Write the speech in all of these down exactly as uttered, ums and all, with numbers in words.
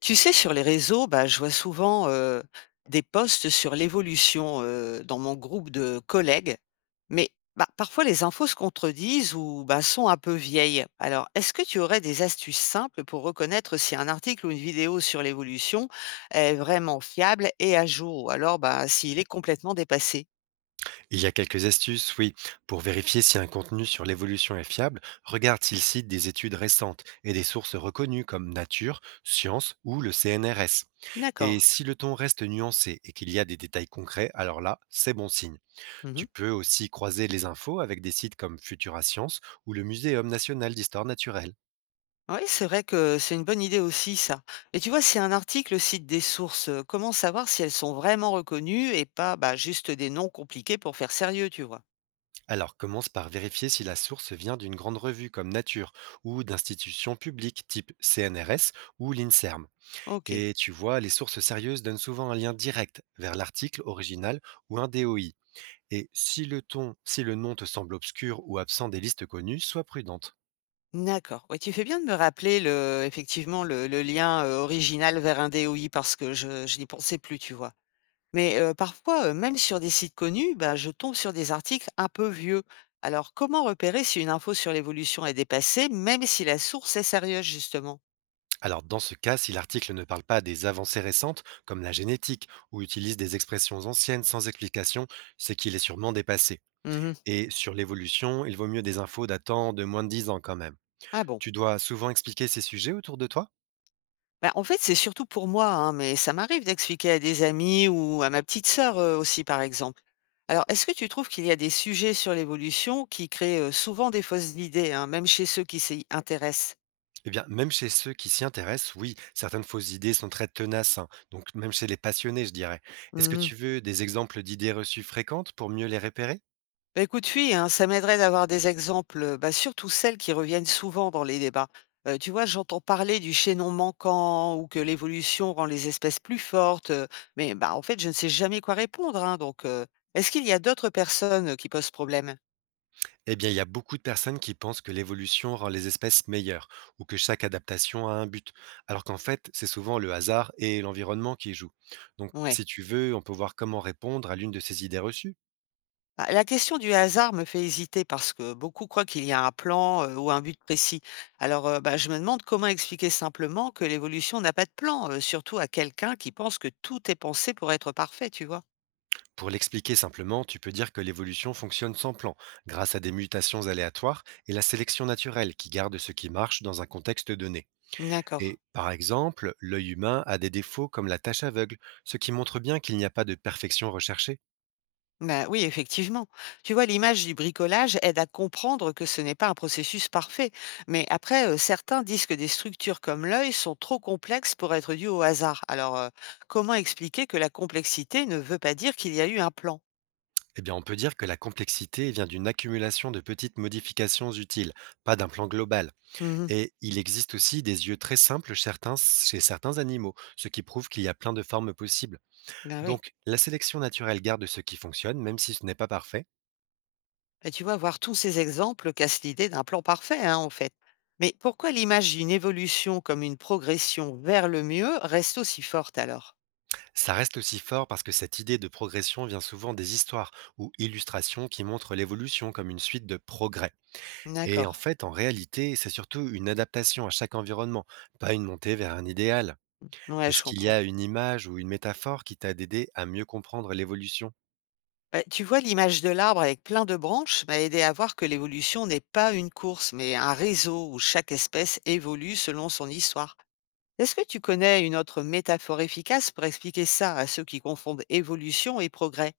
Tu sais, sur les réseaux, bah, je vois souvent euh, des posts sur l'évolution, euh, dans mon groupe de collègues, mais bah, parfois les infos se contredisent ou bah, sont un peu vieilles. Alors, est-ce que tu aurais des astuces simples pour reconnaître si un article ou une vidéo sur l'évolution est vraiment fiable et à jour, ou alors bah, s'il est complètement dépassé? Il y a quelques astuces, oui. Pour vérifier si un contenu sur l'évolution est fiable, regarde s'il cite des études récentes et des sources reconnues comme Nature, Science ou le C N R S. D'accord. Et si le ton reste nuancé et qu'il y a des détails concrets, alors là, c'est bon signe. Tu peux aussi croiser les infos avec des sites comme Futura Science ou le Muséum national d'histoire naturelle. Oui, c'est vrai que c'est une bonne idée aussi, ça. Et tu vois, si un article cite des sources, euh, comment savoir si elles sont vraiment reconnues et pas bah, juste des noms compliqués pour faire sérieux, tu vois? Alors commence par vérifier si la source vient d'une grande revue comme Nature ou d'institutions publiques type C N R S ou l'INSERM. Ok, Et tu vois, les sources sérieuses donnent souvent un lien direct vers l'article original ou un D O I. Et si le ton, si le nom te semble obscur ou absent des listes connues, sois prudente. d'accord. Ouais, tu fais bien de me rappeler le, effectivement le, le lien euh, original vers un D O I parce que je, je n'y pensais plus, tu vois. Mais euh, parfois, euh, même sur des sites connus, bah, je tombe sur des articles un peu vieux. Alors, comment repérer si une info sur l'évolution est dépassée, même si la source est sérieuse, justement? Alors dans ce cas, si l'article ne parle pas des avancées récentes, comme la génétique, ou utilise des expressions anciennes sans explication, c'est qu'il est sûrement dépassé. Mhm. Et sur l'évolution, il vaut mieux des infos datant de moins de dix ans quand même. Ah bon. Tu dois souvent expliquer ces sujets autour de toi. Bah, en fait, c'est surtout pour moi, hein, mais ça m'arrive d'expliquer à des amis ou à ma petite sœur euh, aussi, par exemple. Alors, est-ce que tu trouves qu'il y a des sujets sur l'évolution qui créent euh, souvent des fausses idées, hein, même chez ceux qui s'y intéressent? Eh bien, même chez ceux qui s'y intéressent, oui, certaines fausses idées sont très tenaces, hein, donc même chez les passionnés, je dirais. Est-ce que Mhm. tu veux des exemples d'idées reçues fréquentes pour mieux les repérer? Bah, écoute, oui, hein, ça m'aiderait d'avoir des exemples, euh, bah, surtout celles qui reviennent souvent dans les débats. Euh, tu vois, j'entends parler du chaînon manquant ou que l'évolution rend les espèces plus fortes, euh, mais bah, en fait, je ne sais jamais quoi répondre, hein, donc, euh, est-ce qu'il y a d'autres personnes qui posent problème? Eh bien, il y a beaucoup de personnes qui pensent que l'évolution rend les espèces meilleures, ou que chaque adaptation a un but, alors qu'en fait, c'est souvent le hasard et l'environnement qui jouent. Donc, Ouais. si tu veux, on peut voir comment répondre à l'une de ces idées reçues. Bah, la question du hasard me fait hésiter parce que beaucoup croient qu'il y a un plan euh, ou un but précis. Alors, euh, bah, je me demande comment expliquer simplement que l'évolution n'a pas de plan, euh, surtout à quelqu'un qui pense que tout est pensé pour être parfait, tu vois. Pour l'expliquer simplement, tu peux dire que l'évolution fonctionne sans plan, grâce à des mutations aléatoires et la sélection naturelle qui garde ce qui marche dans un contexte donné. D'accord. Et par exemple, l'œil humain a des défauts comme la tâche aveugle, ce qui montre bien qu'il n'y a pas de perfection recherchée. Bah oui, effectivement. Tu vois, l'image du bricolage aide à comprendre que ce n'est pas un processus parfait. Mais après, euh, certains disent que des structures comme l'œil sont trop complexes pour être dues au hasard. Alors, euh, comment expliquer que la complexité ne veut pas dire qu'il y a eu un plan? Eh bien, on peut dire que la complexité vient d'une accumulation de petites modifications utiles, pas d'un plan global. Mhm. Et il existe aussi des yeux très simples certains- chez certains animaux, ce qui prouve qu'il y a plein de formes possibles. Ben oui. Donc, la sélection naturelle garde ce qui fonctionne, même si ce n'est pas parfait. Et tu vois, voir tous ces exemples casse l'idée d'un plan parfait, hein, en fait. Mais pourquoi l'image d'une évolution comme une progression vers le mieux reste aussi forte alors? Ça reste aussi fort parce que cette idée de progression vient souvent des histoires ou illustrations qui montrent l'évolution comme une suite de progrès. Et en D'accord. fait, en réalité, c'est surtout une adaptation à chaque environnement, pas une montée vers un idéal. Ouais, je Est-ce qu'il y comprends. a une image ou une métaphore qui t'a aidé à mieux comprendre l'évolution? Bah, tu vois, l'image de l'arbre avec plein de branches m'a aidé à voir que l'évolution n'est pas une course, mais un réseau où chaque espèce évolue selon son histoire. Est-ce que tu connais une autre métaphore efficace pour expliquer ça à ceux qui confondent évolution et progrès?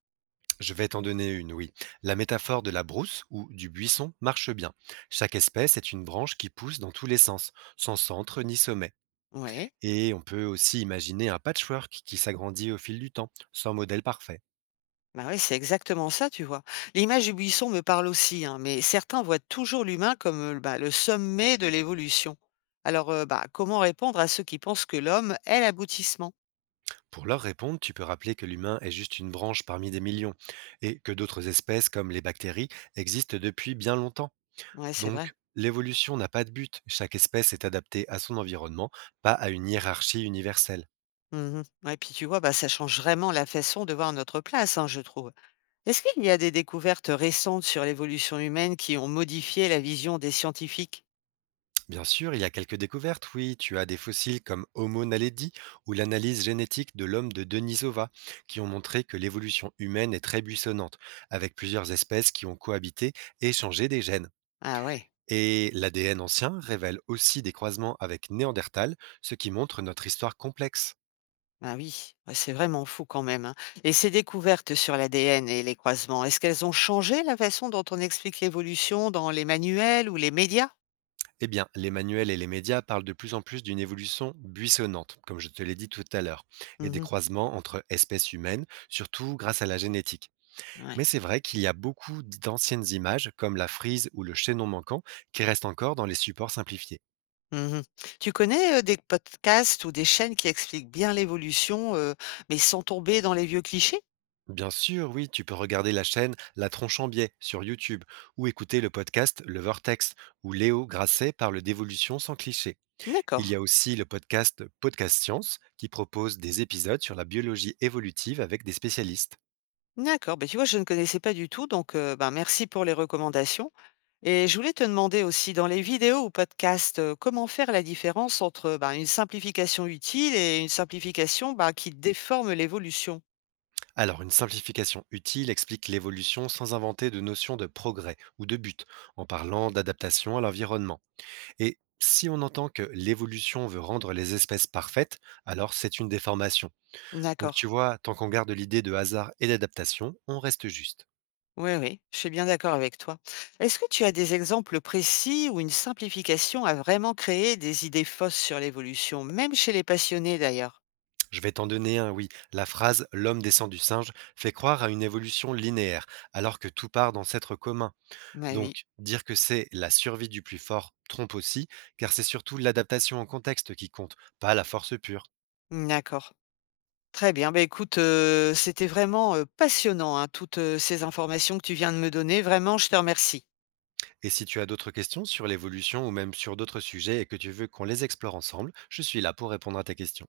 Je vais t'en donner une, oui. La métaphore de la brousse ou du buisson marche bien. Chaque espèce est une branche qui pousse dans tous les sens, sans centre ni sommet. Oui. Et on peut aussi imaginer un patchwork qui s'agrandit au fil du temps, sans modèle parfait. Bah oui, c'est exactement ça, tu vois. L'image du buisson me parle aussi, hein, mais certains voient toujours l'humain comme euh, bah, le sommet de l'évolution. Alors, euh, bah, comment répondre à ceux qui pensent que l'homme est l'aboutissement? Pour leur répondre, tu peux rappeler que l'humain est juste une branche parmi des millions et que d'autres espèces comme les bactéries existent depuis bien longtemps. Ouais, c'est Donc, vrai. l'évolution n'a pas de but, chaque espèce est adaptée à son environnement, pas à une hiérarchie universelle. Mhm. Ouais, puis tu vois, bah, ça change vraiment la façon de voir notre place, hein, je trouve. Est-ce qu'il y a des découvertes récentes sur l'évolution humaine qui ont modifié la vision des scientifiques? Bien sûr, il y a quelques découvertes, oui, tu as des fossiles comme Homo naledi ou l'analyse génétique de l'homme de Denisova qui ont montré que l'évolution humaine est très buissonnante, avec plusieurs espèces qui ont cohabité et changé des gènes. Ah ouais. Et l'A D N ancien révèle aussi des croisements avec Néandertal, ce qui montre notre histoire complexe. Ah oui, ouais, c'est vraiment fou quand même, hein. Et ces découvertes sur l'A D N et les croisements, est-ce qu'elles ont changé la façon dont on explique l'évolution dans les manuels ou les médias? Eh bien, les manuels et les médias parlent de plus en plus d'une évolution buissonnante, comme je te l'ai dit tout à l'heure, et des Mhm. croisements entre espèces humaines, surtout grâce à la génétique. Mais Ouais. c'est vrai qu'il y a beaucoup d'anciennes images, comme la frise ou le chaînon manquant, qui restent encore dans les supports simplifiés. Mhm. Tu connais euh, des podcasts ou des chaînes qui expliquent bien l'évolution, euh, mais sans tomber dans les vieux clichés? Bien sûr, oui, tu peux regarder la chaîne La Tronche en Biais sur YouTube, ou écouter le podcast Le Vortex, où Léo Grasset parle d'évolution sans cliché. D'accord. Il y a aussi le podcast Podcast Science qui propose des épisodes sur la biologie évolutive avec des spécialistes. D'accord. Ben, tu vois, je ne connaissais pas du tout, donc euh, ben, merci pour les recommandations. Et je voulais te demander aussi, dans les vidéos ou podcasts, euh, comment faire la différence entre ben, une simplification utile et une simplification ben, qui déforme l'évolution? Alors, une simplification utile explique l'évolution sans inventer de notion de progrès ou de but, en parlant d'adaptation à l'environnement. Et si on entend que l'évolution veut rendre les espèces parfaites, alors c'est une déformation. Donc tu D'accord. vois, tant qu'on garde l'idée de hasard et d'adaptation, on reste juste. Oui, oui, je suis bien d'accord avec toi. Est-ce que tu as des exemples précis où une simplification a vraiment créé des idées fausses sur l'évolution, même chez les passionnés d'ailleurs? Je vais t'en donner un, oui. La phrase L'homme descend du singe fait croire à une évolution linéaire, alors que tout part d'ancêtres communs. Bah oui, Donc, dire que c'est la survie du plus fort trompe aussi, car c'est surtout l'adaptation au contexte qui compte, pas la force pure. d'accord. Très bien. Bah écoute, euh, c'était vraiment euh, passionnant, hein, toutes euh, ces informations que tu viens de me donner. Vraiment, je te remercie. Et si tu as d'autres questions sur l'évolution ou même sur d'autres sujets et que tu veux qu'on les explore ensemble, je suis là pour répondre à tes questions.